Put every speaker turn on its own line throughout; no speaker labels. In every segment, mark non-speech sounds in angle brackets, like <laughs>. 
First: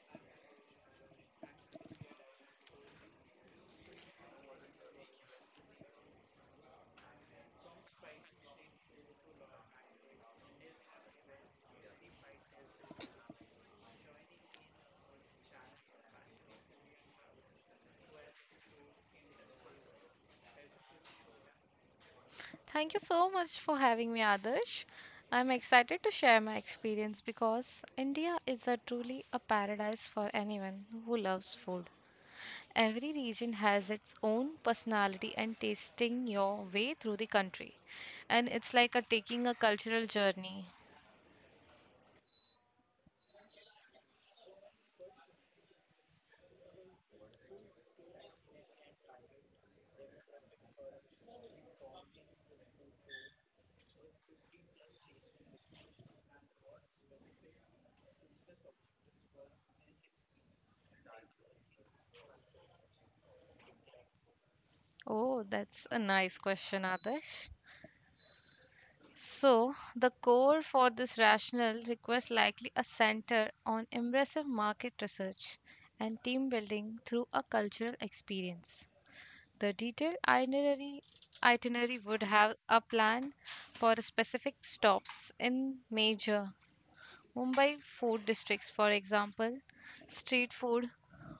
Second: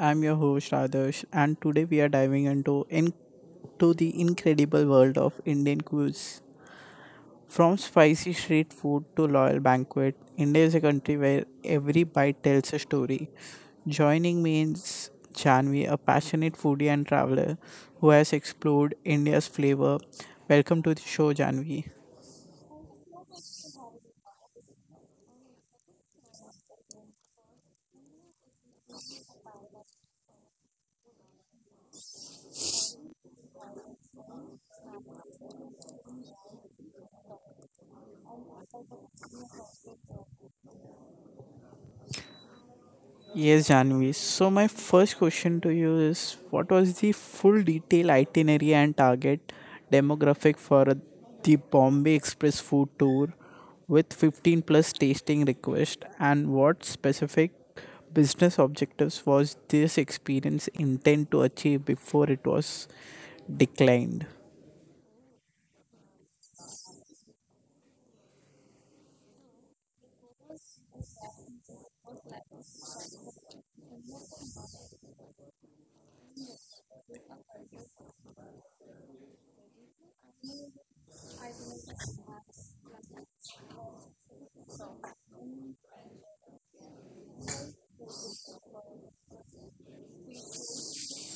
I'm your host Adarsh and today we are diving into in- to the incredible world of Indian cuisine. From spicy street food to loyal banquet, India is a country where every bite tells a story. Joining me is Janvi, a passionate foodie and traveler who has explored India's flavor. Welcome to the show, Janvi.
Thank you so much for having me, Adarsh. I'm excited to share my experience because India is a truly a paradise for anyone who loves food. Every region has its own personality and tasting your way through the country. And it's like a taking a cultural journey.
Yes, Janvi. So, my first question to you is what was the full detail itinerary and target demographic for the Bombay Express food tour with 15 plus tasting request and what specific business objectives was this experience intent to achieve before it was declined?
Oh, that's a nice question, Adarsh. So, the core for this rationale requires likely a center on impressive market research and team building through a cultural experience. The detailed itinerary would have a plan for specific stops in major Mumbai food districts, for example, street food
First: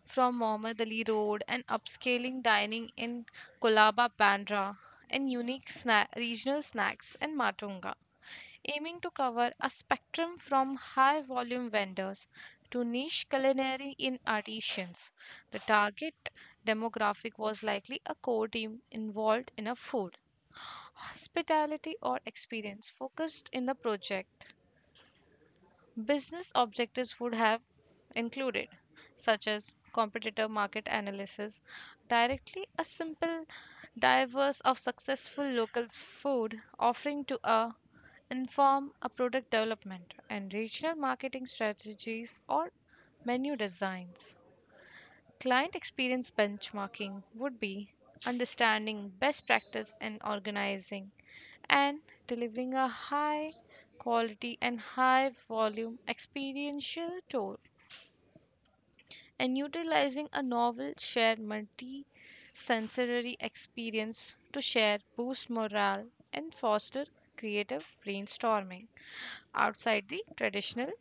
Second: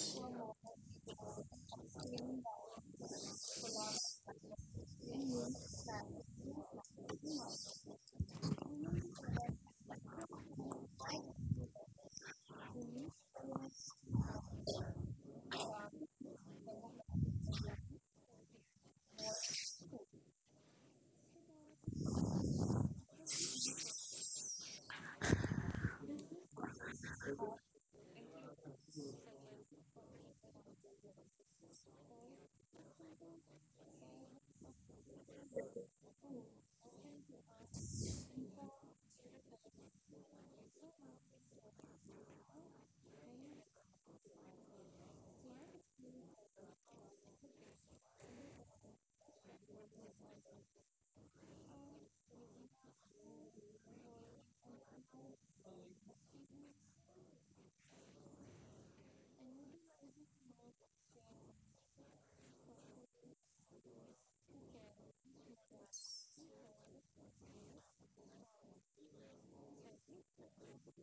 from Mohammad Ali Road and upscaling dining in Kolaba Bandra and unique regional snacks in Matunga, aiming to cover a spectrum from high volume vendors to niche culinary in artisans. The target demographic was likely a core team involved in a food, hospitality, or experience focused in the project. Business objectives would have included, such as competitor market analysis, directly a simple diverse of successful local food offering to a inform a product development and regional marketing strategies or menu designs. Client experience benchmarking would be understanding best practice and organizing and delivering a high quality and high volume experiential tour and utilizing a novel shared multi-sensory experience to share boost morale and foster creative brainstorming outside the traditional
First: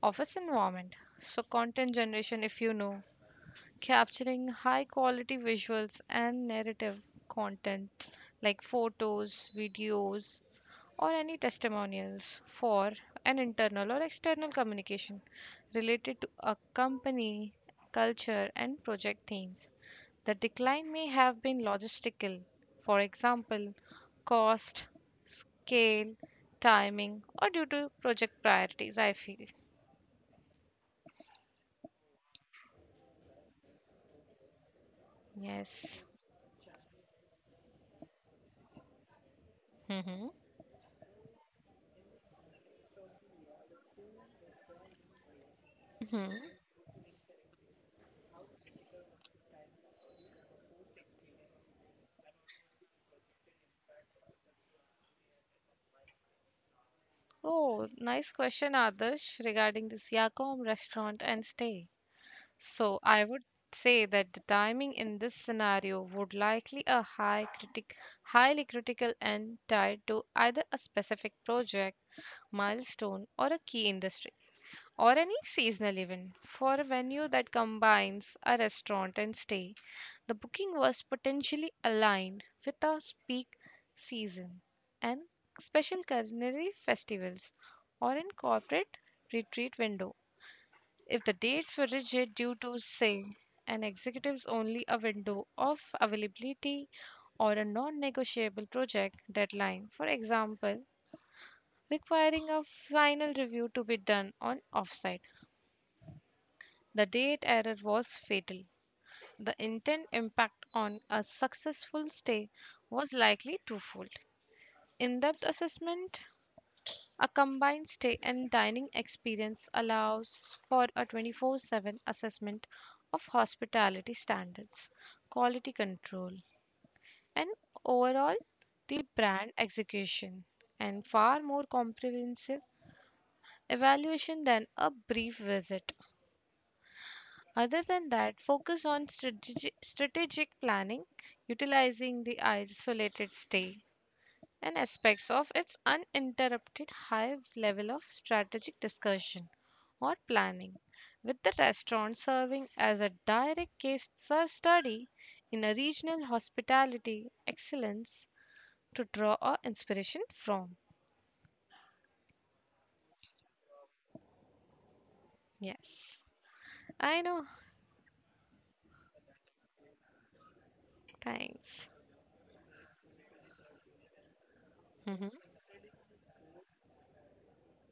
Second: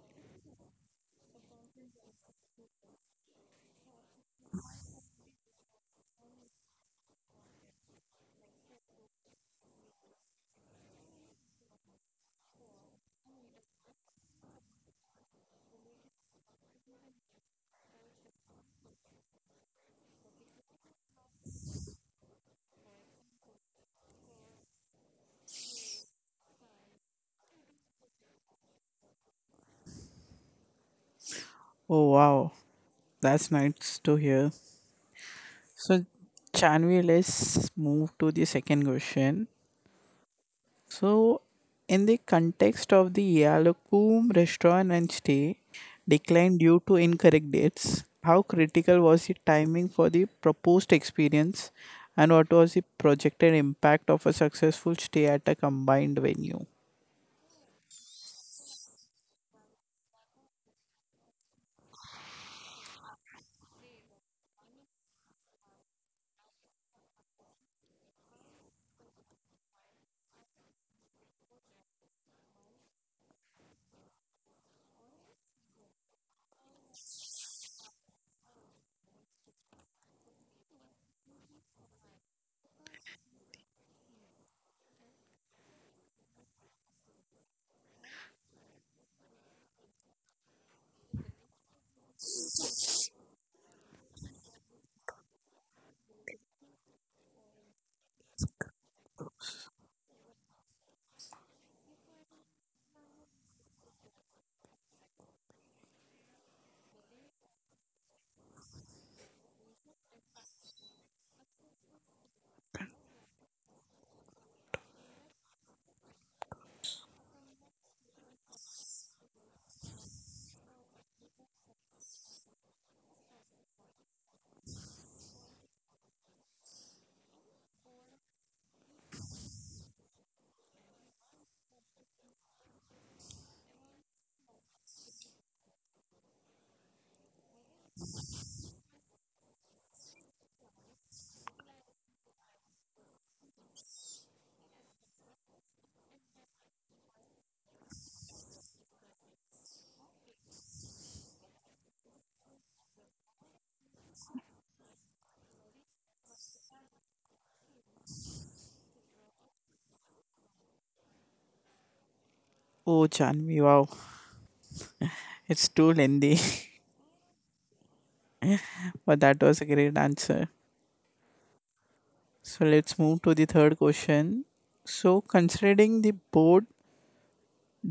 office environment. So, content generation, if you know, capturing high quality visuals and narrative content like photos, videos, or any testimonials for an internal or external communication related to a company, culture, and project themes. The decline may have been logistical, for example, cost, scale, timing, or due to project priorities, I feel.
Oh, wow. That's nice to hear. So,
Yes.
Janvi, let's move to the second question.
hmm
So, in the context of the Yalakum restaurant and stay
hmm
declined due to incorrect dates, how critical was the timing for the proposed experience and what was the projected impact of a successful stay at a combined venue?
Oh, nice question, Adarsh, regarding this Yakom restaurant and stay. So, I would say that the timing in this scenario would likely a high highly critical and tied to either a specific project, milestone, or a key industry, or any seasonal event for a venue that combines a restaurant and stay. The booking was potentially aligned with our peak season and special culinary festivals or in corporate retreat window. If the dates were rigid due to, say, an executive's only a window of availability or a non negotiable project deadline, for example, requiring a final review to be done on offsite, the date error was fatal. The intent impact on a successful stay was likely twofold. In depth assessment, a combined stay and dining experience allows for a 24/7 assessment of hospitality standards, quality control, and overall the brand execution, and far more comprehensive evaluation than a brief visit. Other than that, focus on strategic planning, utilizing the isolated stay and aspects of its uninterrupted high level of strategic discussion or planning, with the restaurant serving as a direct study in a regional hospitality excellence to draw our inspiration from.
Oh, Janvi, wow, it's too
Yes,
lengthy,
I know.
<laughs> but that was a great answer.
Thanks.
So, let's move to the third question. So,
Mhm.
considering the board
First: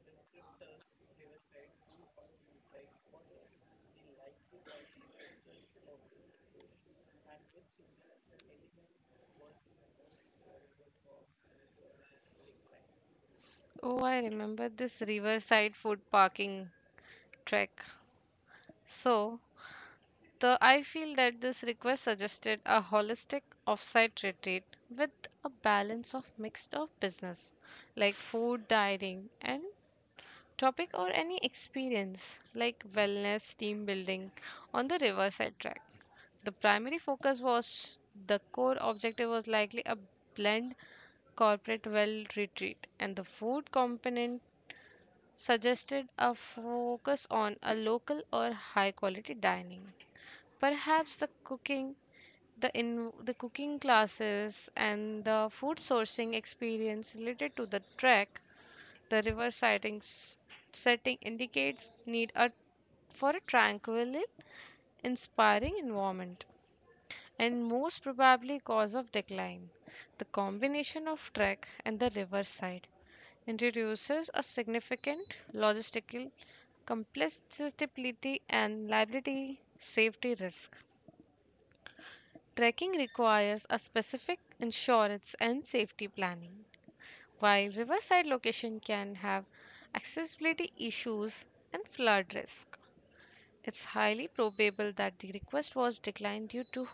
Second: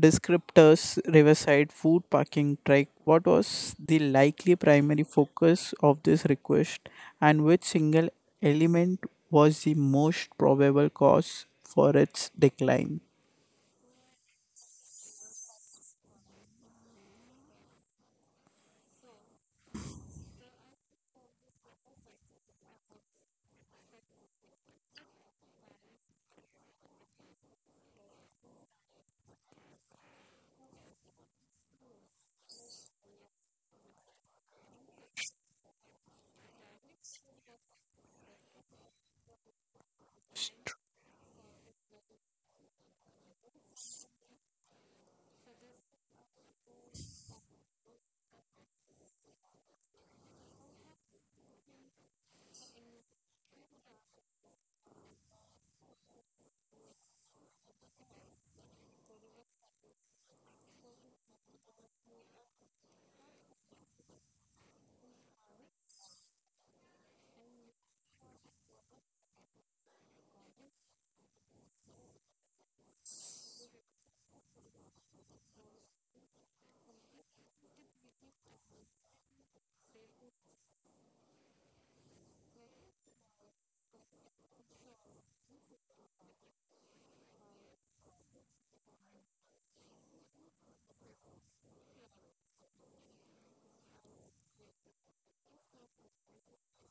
descriptors Riverside Food Parking Trek. What was the likely primary focus of this request, and which single element was the most probable cause for its decline?
Oh, I remember this riverside food parking trek. So, the I feel that this request suggested a holistic offsite retreat with a balance of mixed of business like food, dining, and topic or any experience like wellness, team building on the riverside track. The primary focus was the core objective was likely a blend corporate well retreat, and the food component suggested a focus on a local or high quality dining. Perhaps the cooking, the cooking classes and the food sourcing experience related to the trek, the river setting indicates need a for a tranquil, inspiring environment and most probably cause of decline. The combination of track and the riverside introduces a significant logistical complexity and liability safety risk. Trekking requires a specific insurance and safety planning. While riverside location can have accessibility issues and flood risk. It's highly probable that the request was declined due to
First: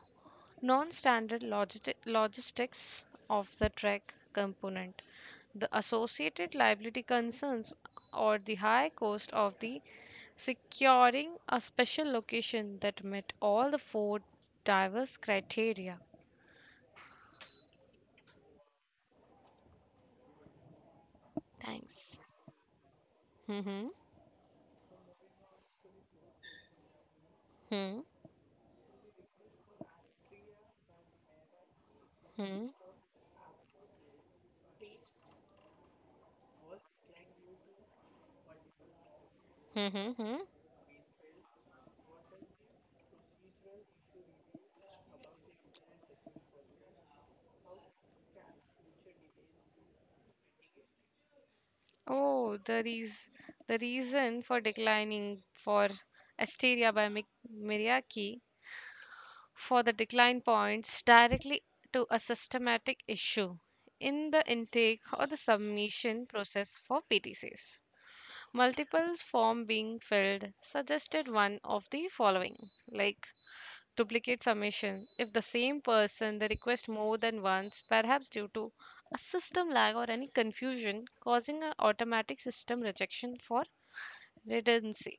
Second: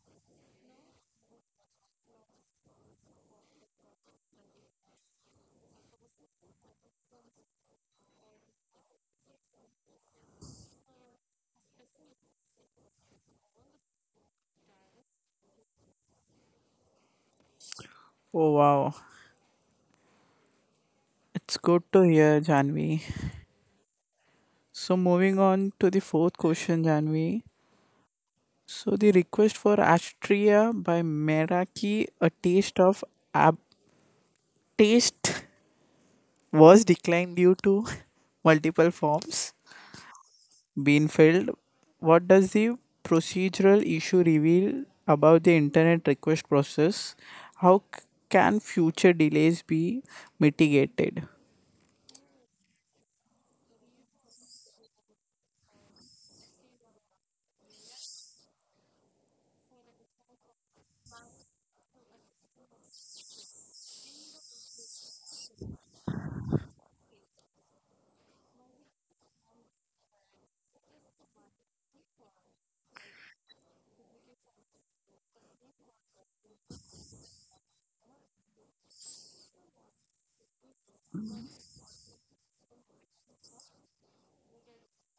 non standard logistics of the trek component, the associated liability concerns, or the high cost of the securing a special location that met all the four diverse criteria.
Oh wow, it's good to
Thanks.
hear, Janvi.
Hmm.
So moving on to the fourth question, Janvi.
Hmm.
So the request for Astria by Meraki, a
Hmm.
taste of ab taste was declined due to <laughs> multiple forms
Hmm. Hmm.
been filled. What does the procedural issue reveal about the internet request process? How can future delays be mitigated?
Oh, the reason for declining for Asteria by Mi- Miriaki for the decline points directly to a systematic issue in the intake or the submission process for PTCs. Multiple form being filled suggested one of the following, like duplicate submission. If the same person they request more than once, perhaps due to a system lag or any confusion causing an automatic system rejection for Retency.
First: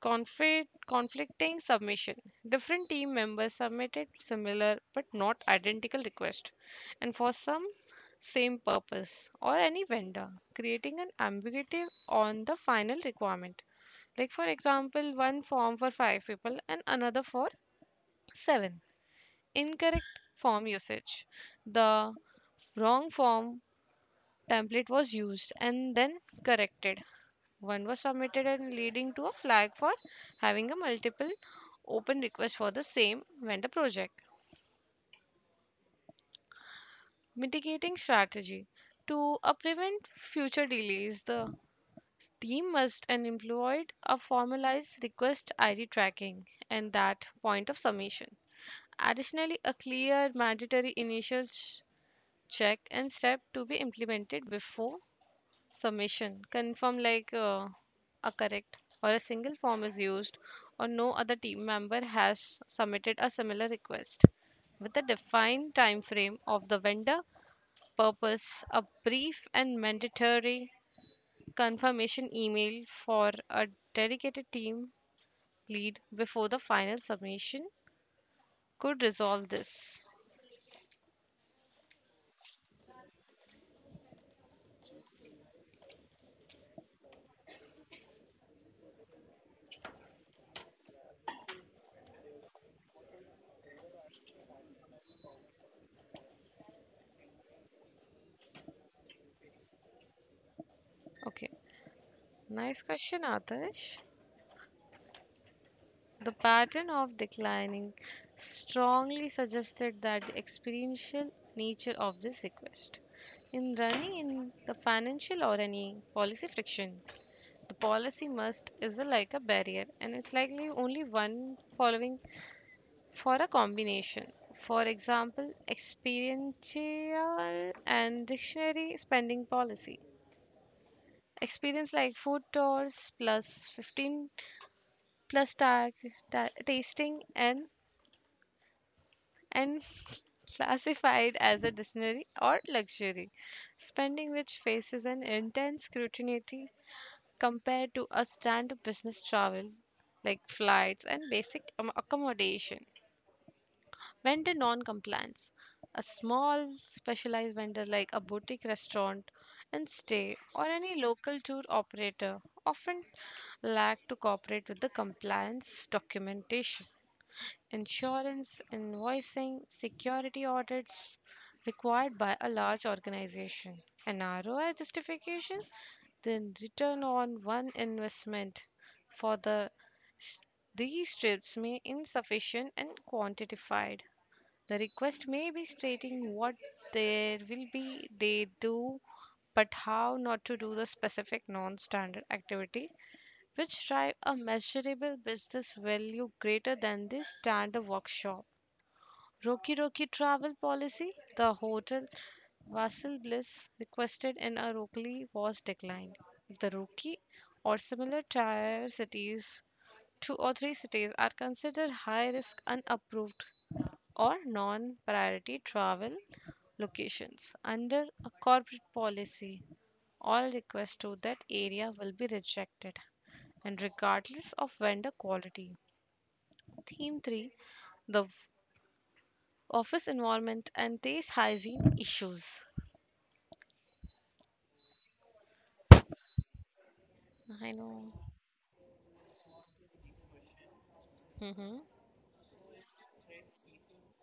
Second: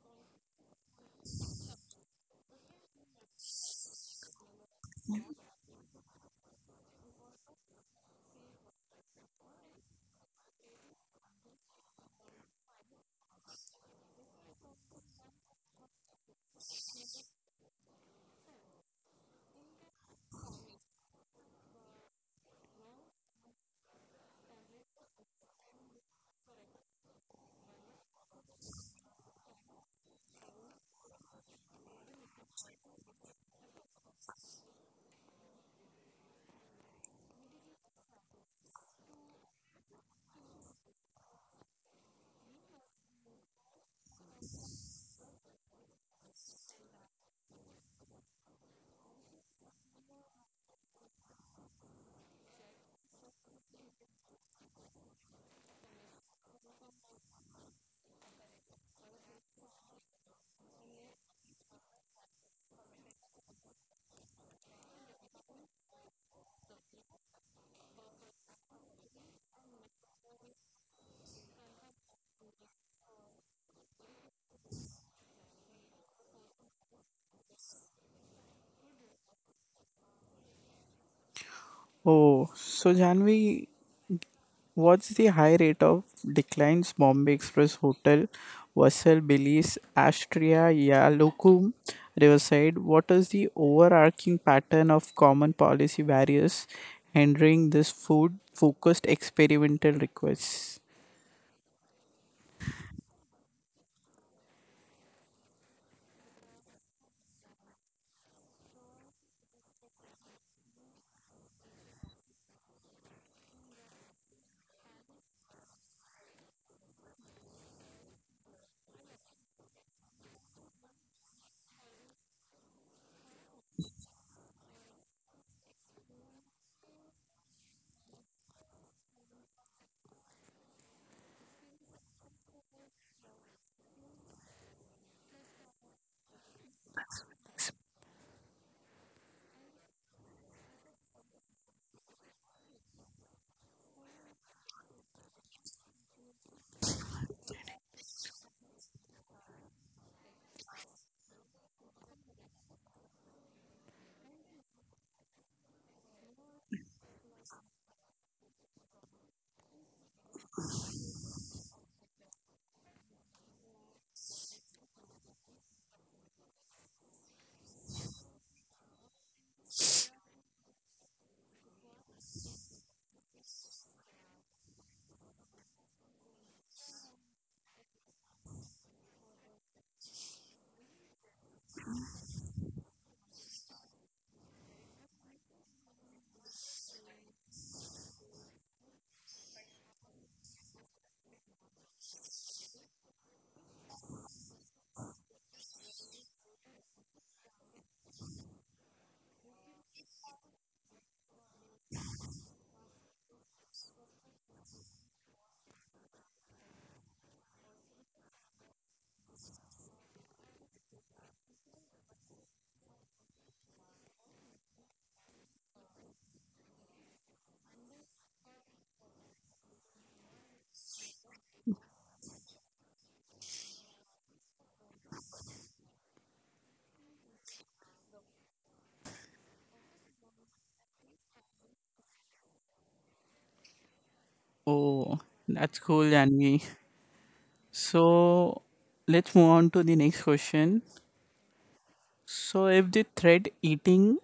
Conflicting submission. Different team members submitted similar but not identical requests, and for some same purpose or any vendor, creating an ambiguity on the final requirement. Like for example, one form for five people and another for seven. Incorrect form usage. The wrong form template was used and then corrected. One was submitted and leading to a flag for having a multiple open request for the same vendor project. Mitigating strategy to prevent future delays, the team must and employed a formalized request ID tracking and that point of submission. Additionally, a clear mandatory initial check and step to be implemented before submission confirm like a correct or a single form is used or no other team member has submitted a similar request. With a defined time frame of the vendor, purpose, a brief and mandatory confirmation email for a dedicated team lead before the final submission could resolve this.
Oh, so Janvi, what's the high rate of declines Bombay Express Hotel, Vassal, Belize, Astria, Yalokum, Riverside? What is the overarching pattern of common policy barriers hindering this food focused experimental requests?
Okay. Nice question, Adarsh. The pattern of declining strongly suggested that the experiential nature of this request. In running in the financial or any policy friction, the policy must is a, like a barrier and it's likely only one following for a combination. For example, experiential and dictionary spending policy. Experience like food tours plus 15 plus tasting and <laughs> classified as a dictionary or luxury, spending which faces an intense scrutiny compared to a standard business travel like flights and basic accommodation. Vendor non compliance. A small specialized vendor like a boutique restaurant and stay or any local tour operator often lack to cooperate with the compliance documentation insurance invoicing, security audits required by a large organization. An ROI justification, the return on one investment for the s- these trips may insufficient and quantified. The request may be stating what there will be they do, but how not to do the specific non-standard activity, which drive a measurable business value greater than the standard workshop. Roki travel policy, the hotel Vassal Bliss requested in Arukli was declined. The Roki or similar tier cities, two or three cities are considered high risk unapproved or non priority travel locations under a corporate policy. All requests to that area will be rejected and regardless of vendor quality. Theme 3. The office environment and taste hygiene issues.
Oh, that's cool, Janvi.
I know.
So let's move on to the next question.
Mm-hmm.
So if the thread eating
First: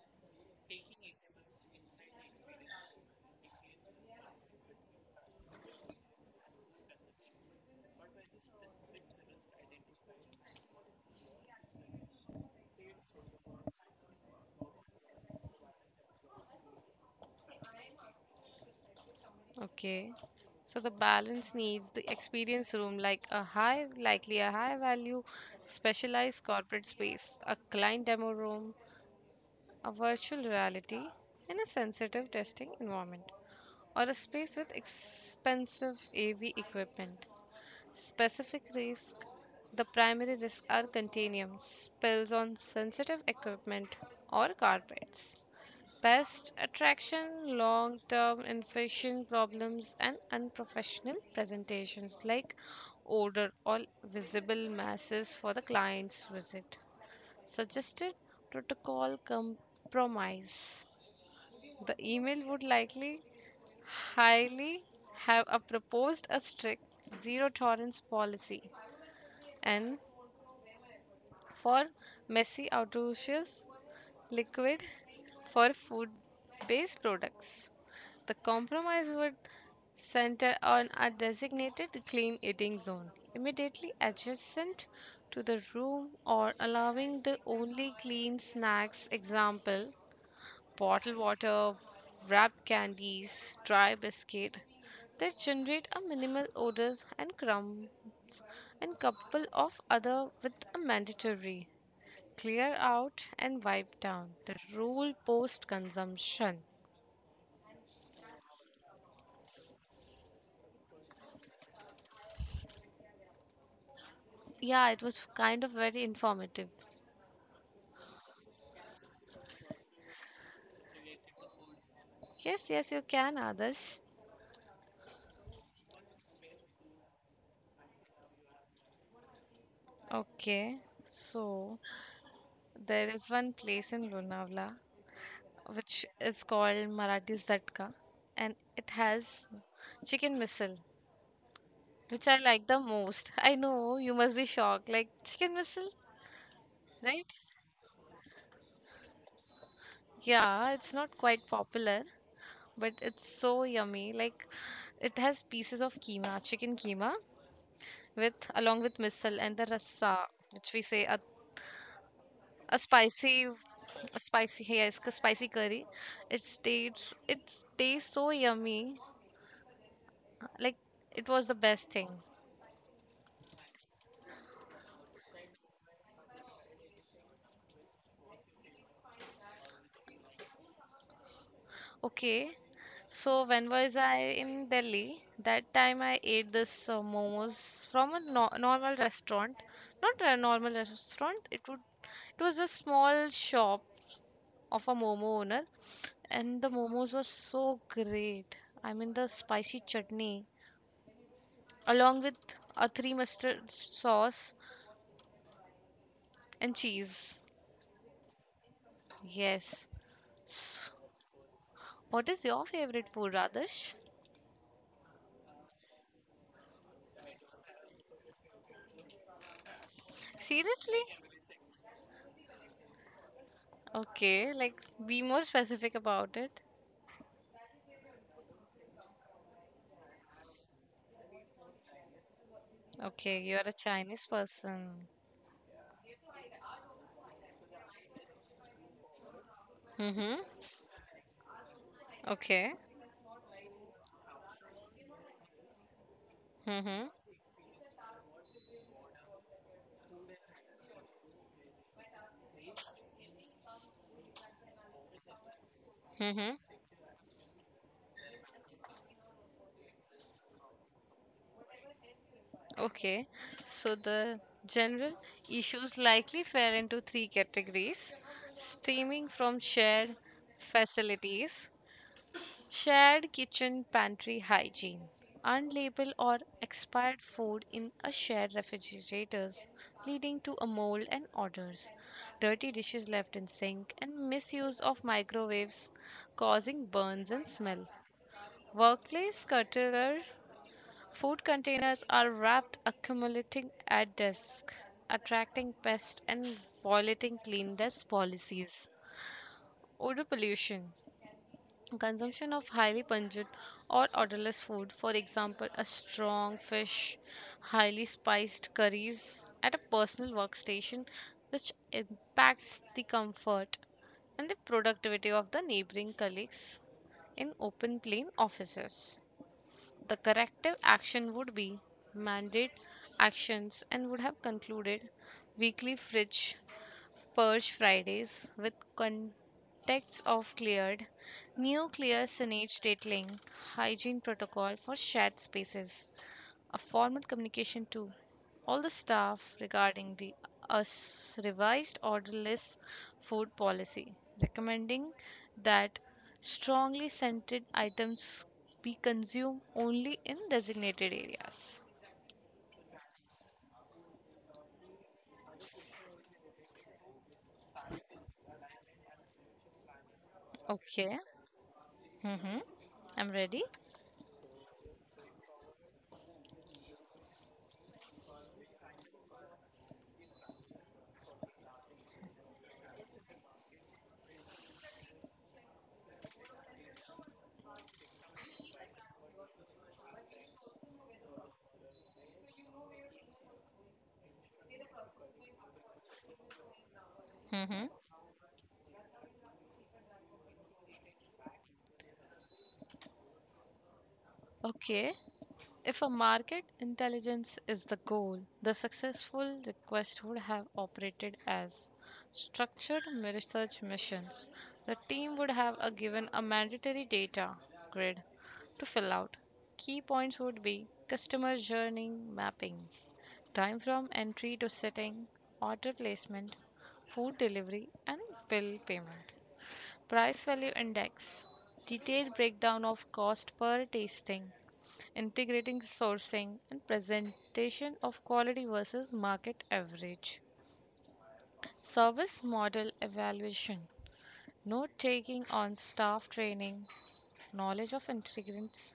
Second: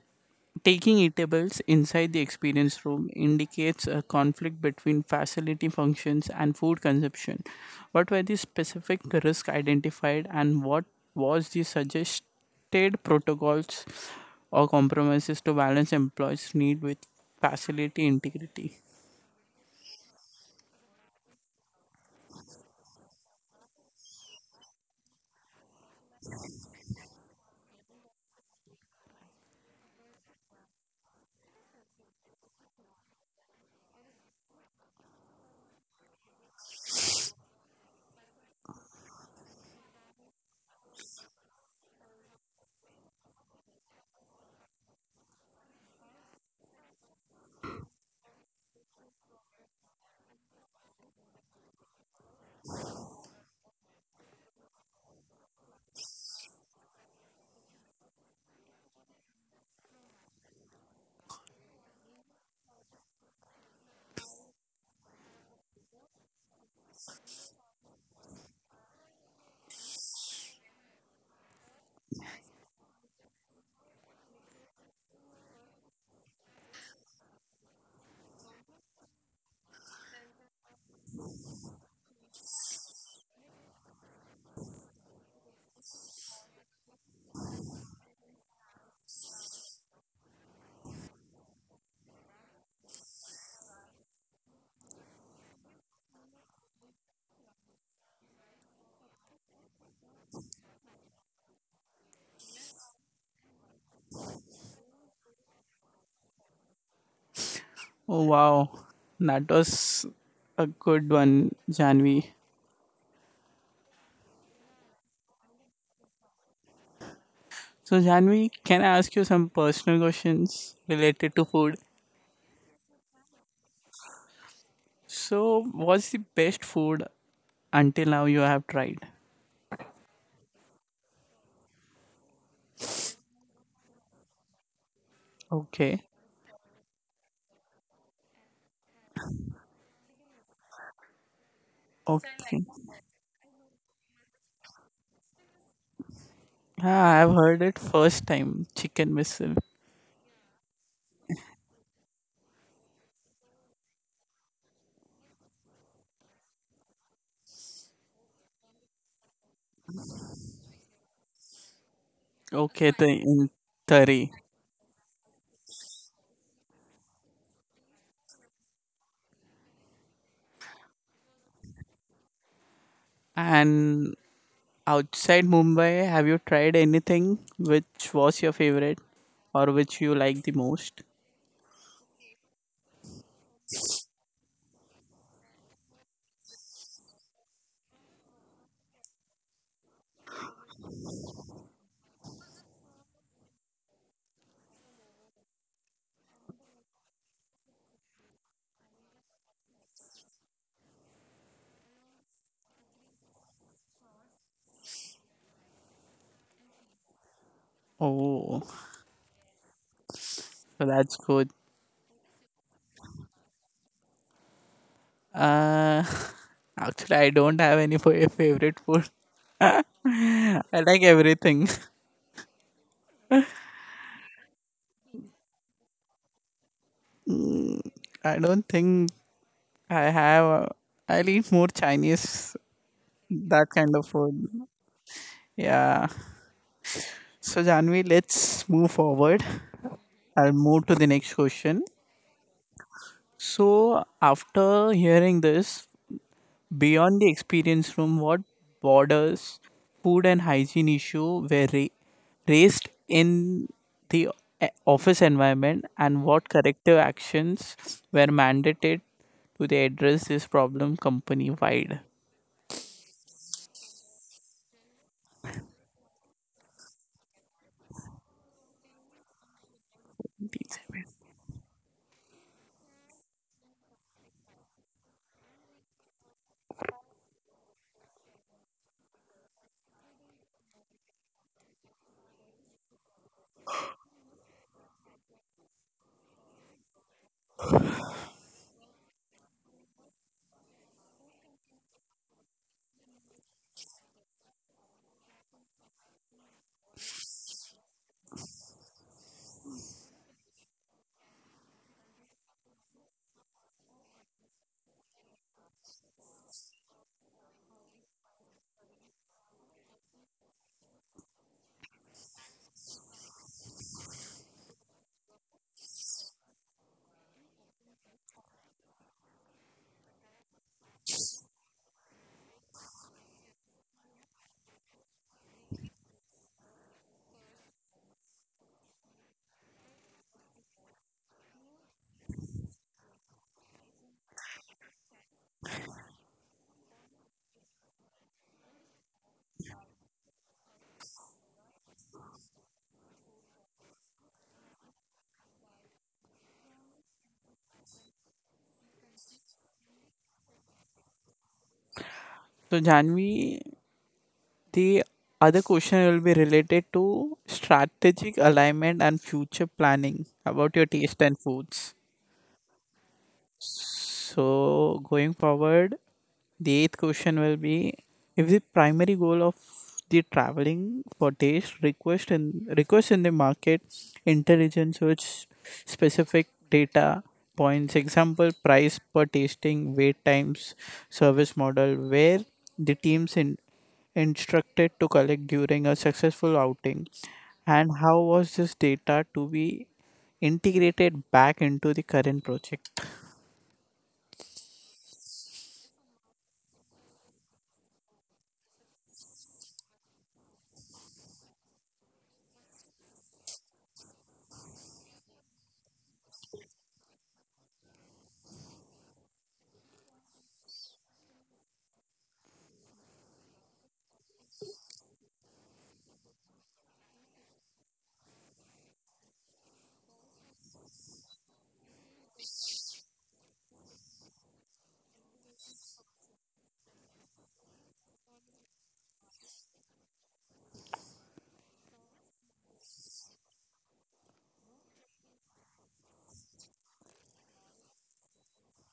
taking eatables inside the experience room indicates a conflict between facility functions and food consumption, what were the specific risks identified and what was the suggested protocols or compromises to balance employees' need with facility integrity?
Okay. So the balance needs the experience room like a likely a high value, specialized corporate space, a client demo room, a virtual reality in a sensitive testing environment, or a space with expensive AV equipment. Specific risk the primary risks are continuum spills on sensitive equipment or carpets. Pest attraction, long term infection problems, and unprofessional presentations like odor or visible masses for the client's visit. Suggested protocol compromise. The email would likely highly have a proposed a strict zero tolerance policy and for messy outdoors liquid for food based products. The compromise would center on a designated clean eating zone immediately adjacent to the room or allowing the only clean snacks example bottled water wrapped candies dry biscuit that generate a minimal odor and crumbs and couple of other with a mandatory clear out and wipe down the rule post consumption.
Oh wow, that was a good one, Janvi.
Yeah, it was kind of very informative.
So Janvi, can I ask you some personal questions related to food?
Yes, yes, you can, Adarsh.
So, what's the best food until now you have tried?
Okay, so there is one place in Lonavala
Okay,
which is called Marathi Zatka and it has chicken missile, which I
okay.
like the most. <laughs> I know you must be shocked, like chicken missile,
Ah,
right?
I've heard it first time. Chicken whistle.
Yeah, it's not quite popular, but it's so yummy. Like it has pieces of keema, chicken keema, with along with misal and the rasa, which we say a
Okay, the in
a
curry.
spicy yes, a spicy curry. It tastes so yummy. Like it was the best thing.
And outside Mumbai, have you tried anything which was your favorite or which you like the most?
Okay, so when was I in Delhi? That time I ate this momos from a normal restaurant, not a normal restaurant. It was a small shop of a momo owner and the momos were so great. I mean the spicy chutney along with a three mustard sauce and cheese.
Oh,
Yes.
so
S-
that's good.
what is your favorite food, radesh?
Uh, Actually, I don't have any favorite food. <laughs> I
Seriously.
like everything.
Okay, like be more specific about it.
I don't think I have. I'll eat more Chinese,
Okay, you are
that
a
kind of
chinese
food.
person.
Yeah. So, Janvi, let's move forward.
Mhm.
I'll move to the next question.
Okay.
So, after hearing this,
Mhm.
beyond the experience room, what borders, food, and hygiene issue were raised in the office environment, and what
Mhm.
corrective actions were mandated to they address this problem company wide?
Okay, so the general issues likely fell into three categories, steaming from shared facilities, shared kitchen pantry hygiene, unlabeled or expired food in a shared refrigerators, leading to a mold and odors, dirty dishes left in sink, and misuse of microwaves causing burns and smell. Workplace clutter. Food containers are wrapped, accumulating at desks, attracting pests and violating clean desk policies. Odor pollution. Consumption of highly pungent or odorless food, for example, a strong fish, highly spiced curries, at a personal workstation, which impacts the comfort and the productivity of the neighboring colleagues in open plan offices. The corrective action would be mandate actions and would have concluded weekly fridge Purge Fridays with contexts of cleared, nuclear signage detailing hygiene protocol for shared spaces, a formal communication to all the staff regarding the us revised orderless food policy, recommending that strongly scented items be consumed only in designated areas.
So, Janvi, the other question will be related to strategic alignment and future planning about your
Okay.
taste and foods.
Mm-hmm. I'm ready.
So, going forward, the eighth question will be if the primary goal of the traveling for taste request and request in the market intelligence which specific data points example price per tasting wait times service model where the instructed to collect during a successful outing
Mm-hmm.
and how was this data to be integrated back into the current project.
Okay. If a market intelligence is the goal, the successful request would have operated as structured research missions. The team would have a given a mandatory data grid to fill out. Key points would be customer journey mapping, time from entry to setting, order placement, food delivery, and bill payment. Price Value Index, detailed breakdown of cost per tasting, integrating sourcing, and presentation of quality versus market average. Service Model Evaluation, note taking on staff training, knowledge of integrants,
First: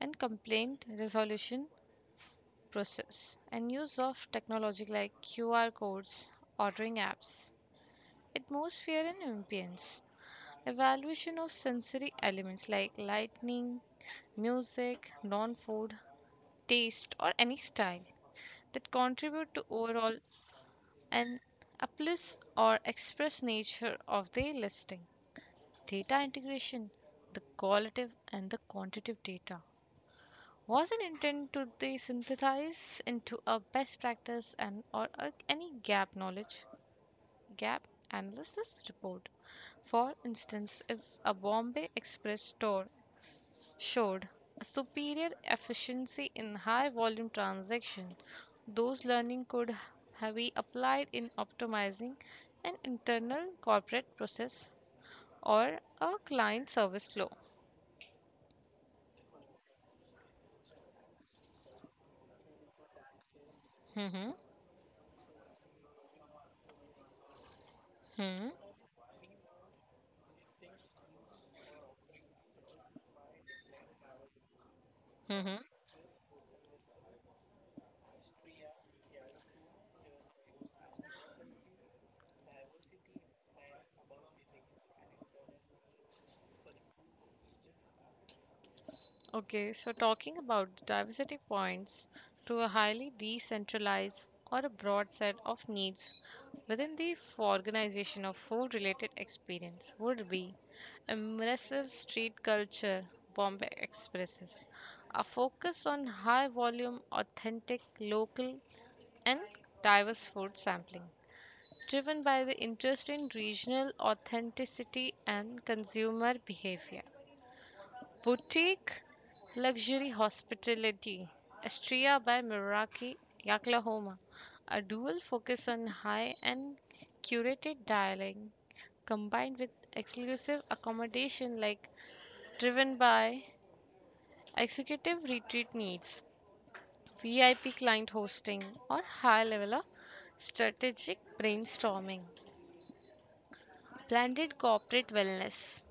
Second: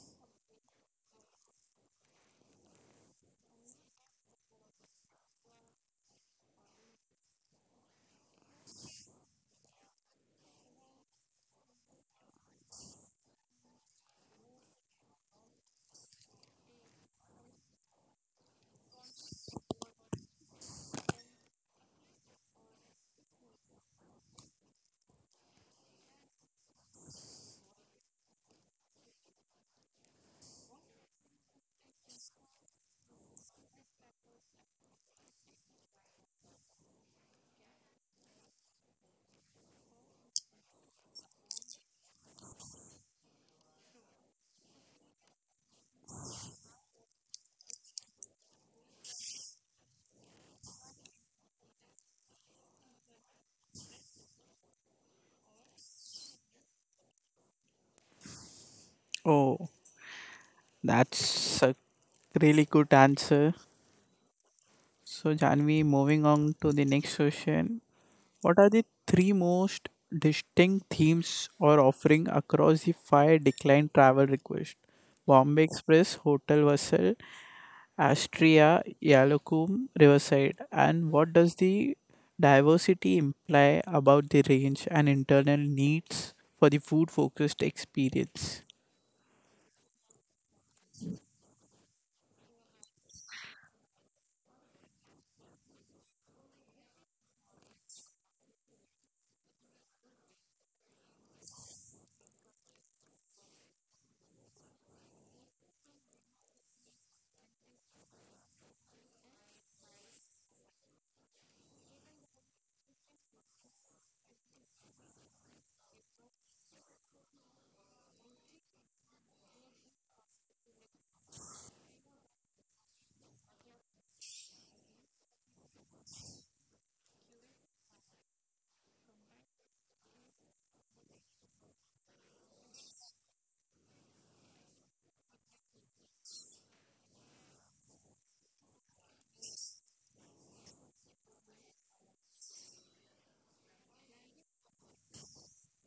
and complaint resolution process, and use of technology like QR codes, ordering apps, atmosphere, and ambience. Evaluation of sensory elements like lighting, music, non food, taste, or any style that contribute to overall and uplift or express nature of the listing. Data integration, the qualitative and the quantitative data wasn't intent to they synthesize into a best practice and or any gap knowledge gap analysis report. For instance, if a Bombay Express store showed a superior efficiency in high volume transaction, those learning could have be applied in optimizing an internal corporate process or a client service flow.
Oh, that's a really good answer.
Mhm,
So, Janvi, moving on to the next question.
mhm,
What are the three most distinct themes or offering across the five declined travel requests?
mhm.
Bombay Express, Hotel Vessel, Astria, Yalakum, Riverside. And what does the diversity imply about the range and internal needs for the food focused experience?
Okay, so talking about diversity points to a highly decentralized or a broad set of needs within the organization of food related experience would be immersive street culture Bombay Expresses, a focus on high volume, authentic, local, and diverse food sampling, driven by the interest in regional authenticity and consumer behavior. Boutique Luxury Hospitality, Astria by Meraki, Oklahoma. A dual focus on high and curated dining combined with exclusive accommodation like driven by executive retreat needs, VIP client hosting, or high level of strategic brainstorming. Blended corporate wellness.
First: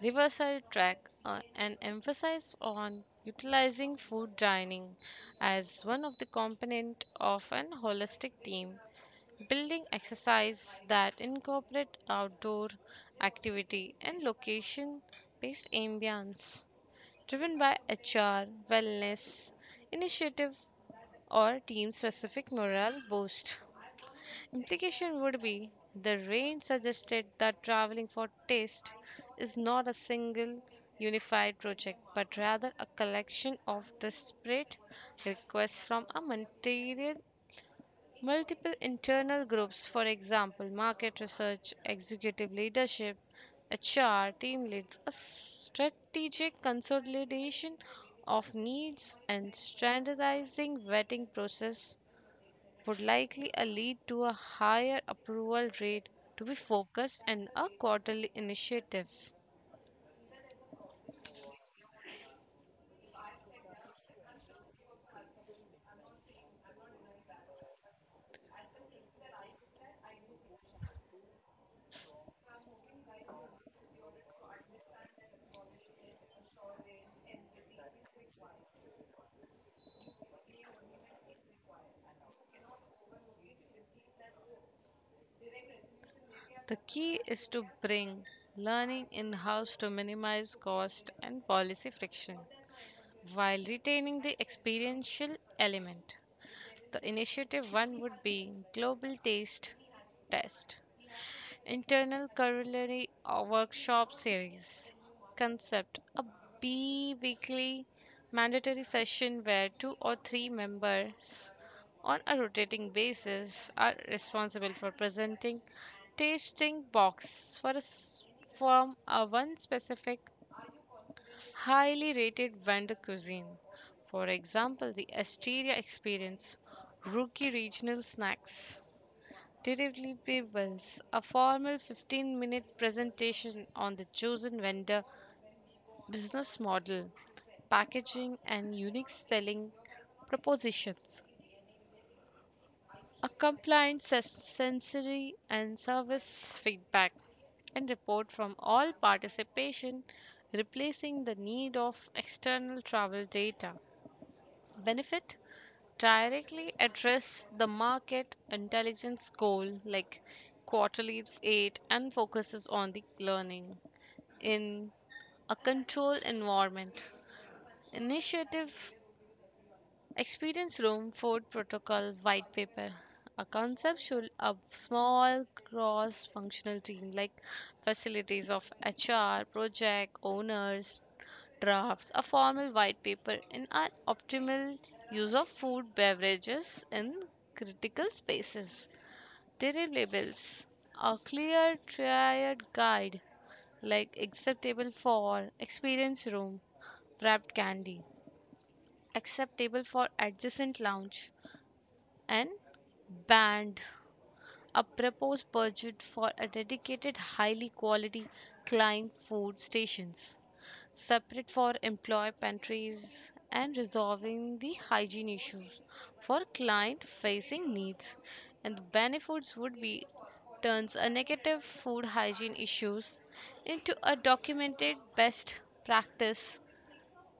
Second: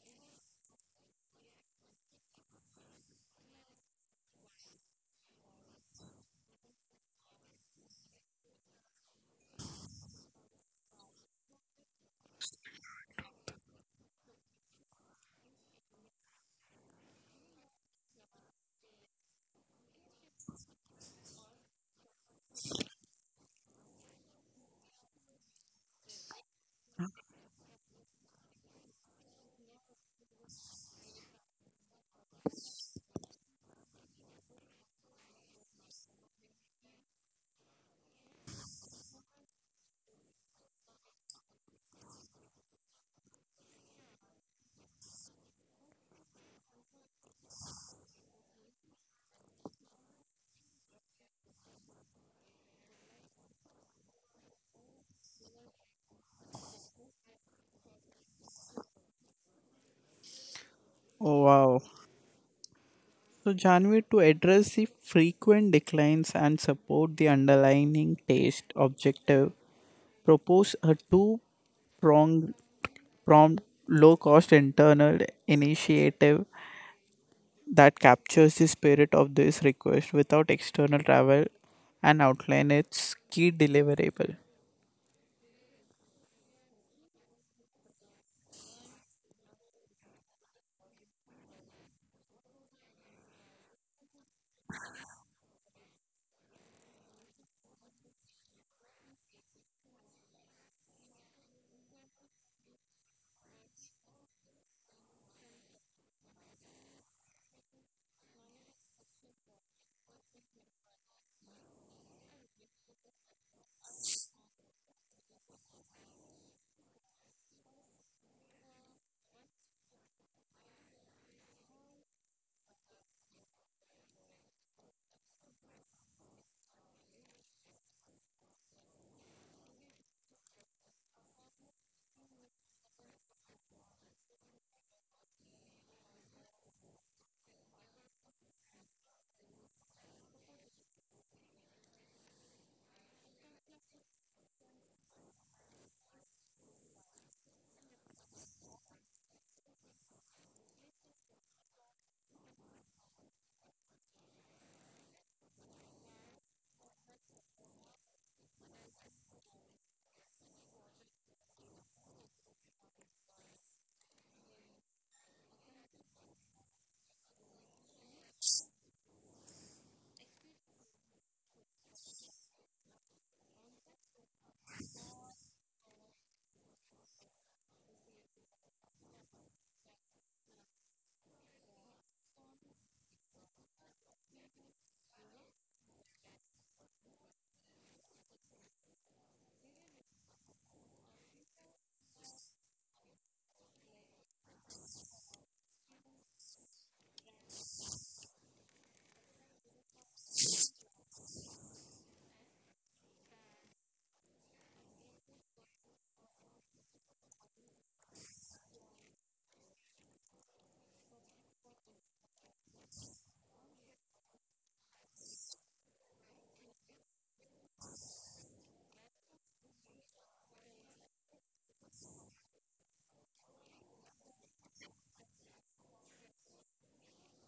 Riverside Track, and emphasized on utilizing food dining as one of the component of an holistic team building exercise that incorporate outdoor activity and location-based ambience, driven by HR, wellness initiative, or team-specific morale boost. Implication would be the range suggested that traveling for taste is not a single unified project but rather a collection of disparate requests from a material multiple internal groups, for example market research, executive leadership, hr team leads. A strategic consolidation of needs and standardizing vetting process would likely lead to a higher approval rate to be focused and a quarterly initiative.
Oh, wow. So, Janvi, to address the frequent declines and support the underlying taste objective, propose a two pronged prompt low cost internal initiative that captures the spirit of this request without external travel and outline its key deliverable.
The key is to bring learning in house to minimize cost and policy friction while retaining the experiential element. The initiative one would be Global Taste Test Internal Corollary Workshop Series Concept, a bi weekly mandatory session where two or three members on a rotating basis are responsible for presenting tasting box for from a one specific highly rated vendor cuisine. For example, the Asteria Experience, Rookie Regional Snacks. Derivatively Payables, a formal 15-minute presentation on the chosen vendor business model, packaging, and unique selling propositions. A compliant sensory and service feedback and report from all participation, replacing the need of external travel data benefit directly address the market intelligence goal like quarterly aid and focuses on the learning in a controlled environment. Initiative Experience Room Food Protocol White Paper, a conceptual of small cross functional team like facilities of HR, project owners, drafts, a formal white paper, and an optimal use of food beverages in critical spaces. Deliverables, a clear triad guide like acceptable for experience room wrapped candy, acceptable for adjacent lounge and band, a proposed budget for a dedicated highly quality client food stations separate for employee pantries and resolving the hygiene issues for client facing needs, and the benefits would be turns a negative food hygiene issues into a documented best practice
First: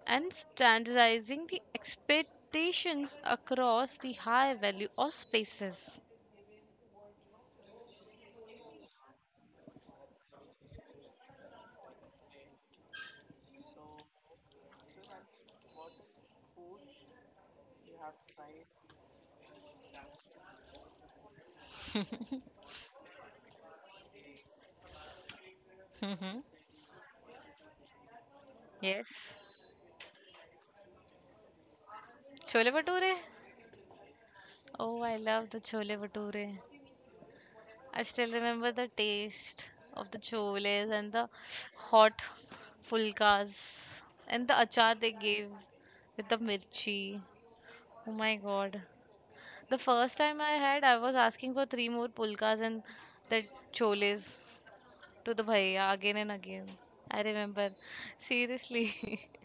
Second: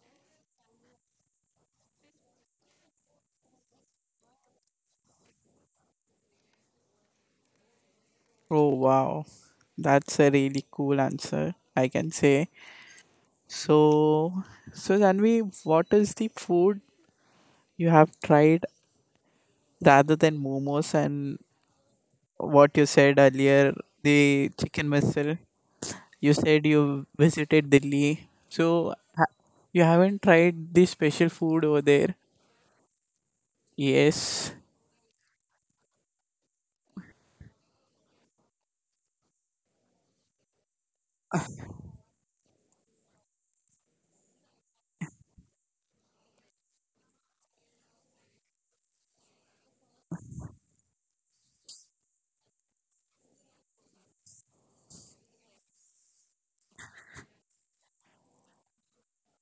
and standardizing the expectations across the high value of spaces.
Oh, wow. That's a really cool answer, I can say. So, so Janvi, what is the food you have tried rather than momos and what you said earlier, the chicken missile? You
Hmm.
said you visited Delhi,
Yes.
you haven't tried the special food over there?
Chole Bhature?
Yes.
Oh, I love the chole bhature. I still remember the taste of the choles and the hot fulkas and the achar they gave with the mirchi. Oh my god. The first time I had, I was asking for three more pulkas and that choles, to the bhaiya again and again. I remember. Seriously. <laughs>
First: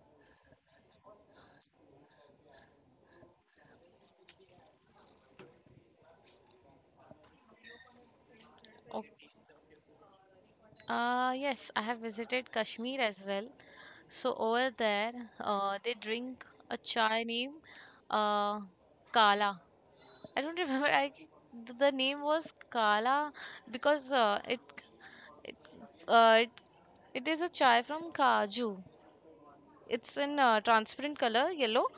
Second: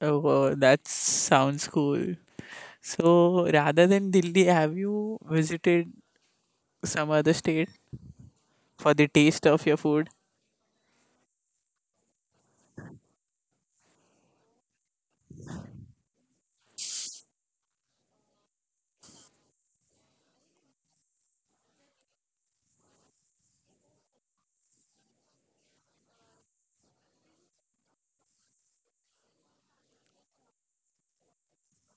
Oh, wow, that sounds cool. So rather than Delhi, have you visited some other state for the
Okay.
taste of your food?
Yes, I have visited Kashmir as well. So over there, they drink a chai named uh, Kala. I don't <laughs> remember. I The name was Kala, because it uh, it it is a chai from Kaju. It's in transparent color, yellow,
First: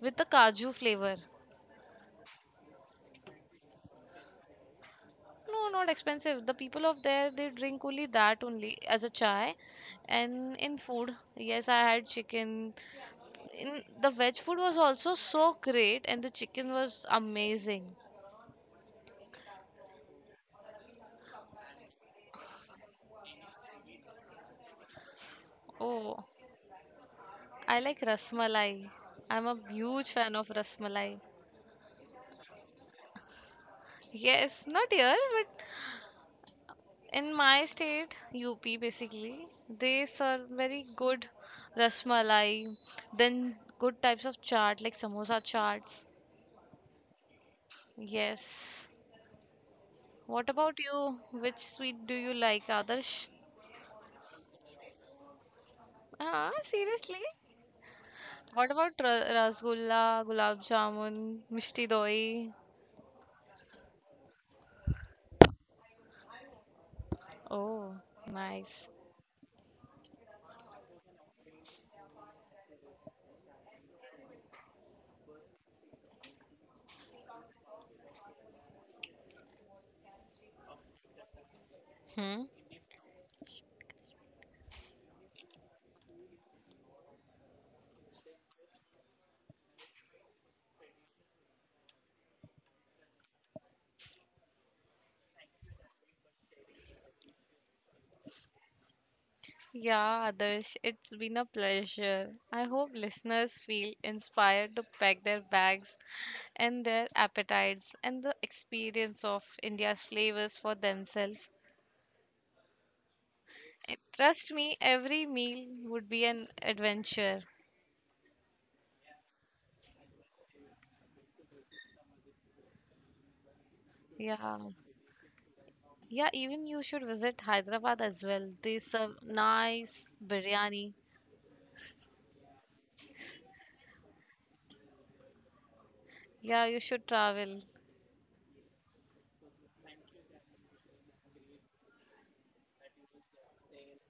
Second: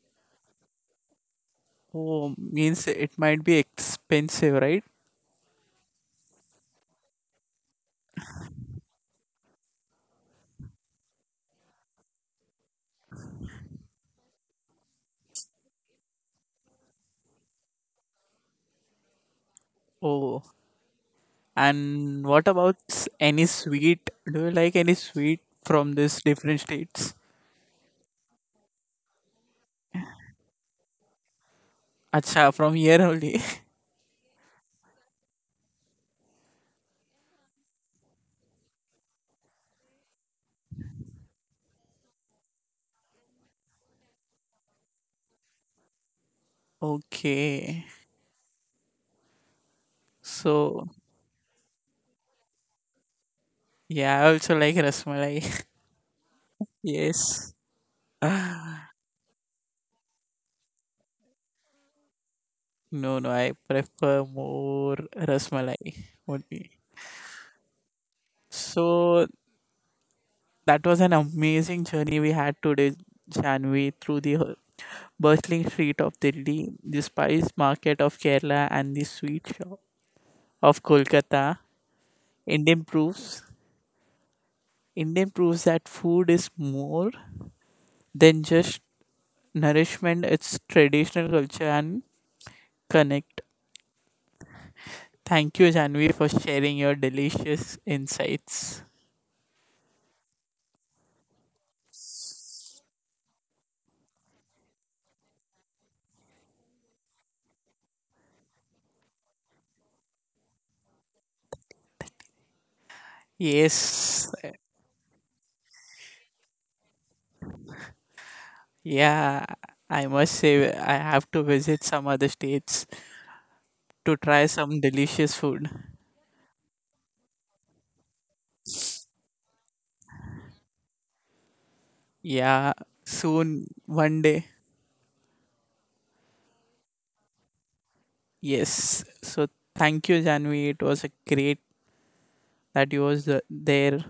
with the Kaju flavor.
Oh, means it might be expensive, right?
No, not expensive. The people of there they drink only that only as a chai, and in food, yes, I had chicken. In the veg food was also so great, and the chicken was amazing.
Oh, and what about any sweet? Do you like any sweet from these
Oh,
different states?
I like rasmalai. I'm a huge fan of rasmalai.
Acha, from here only. <laughs>
Yes, not here, but in my state, UP basically, they serve very good rasmalai, then good types of chaat like samosa chaats.
Okay.
Yes. What about
So,
you? Which sweet do you like, Adarsh?
yeah, I also like rasmalai. <laughs>
Ah, seriously?
Yes.
What about rasgulla, gulab jamun, mishti doi?
No, no, I prefer more rasmalai only.
Oh, nice.
So, that was an amazing journey we had today, Janvi, through the whole bustling street of Delhi, the spice market of Kerala, and the sweet shop of Kolkata.
Hmm.
Indian proofs Indian proves that food is more than just nourishment, it's traditional culture and connect. Thank you, Janvi, for sharing your delicious insights.
Yeah, Adarsh, it's been a pleasure. I hope listeners feel inspired to pack their bags and their appetites and the experience of India's flavors for themselves. And
Yes,
trust me, every meal would be an adventure.
yeah, I must say, I have to visit some other states to try
Yeah.
some delicious food.
Yeah, even you should visit Hyderabad as well. They serve nice biryani.
Yeah, soon, one day.
Yeah, you should travel.
Yes, so thank you, Janvi. It was a great that you was there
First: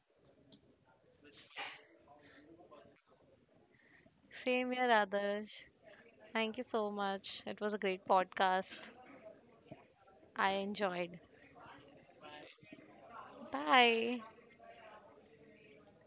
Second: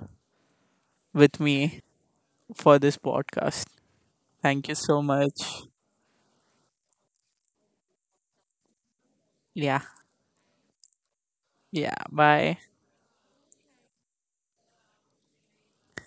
with me for this podcast. Thank
Same
you
here,
so
Adarsh.
much.
Thank you so much. It was a great podcast.
Yeah.
I enjoyed.
Yeah. Bye.
Bye.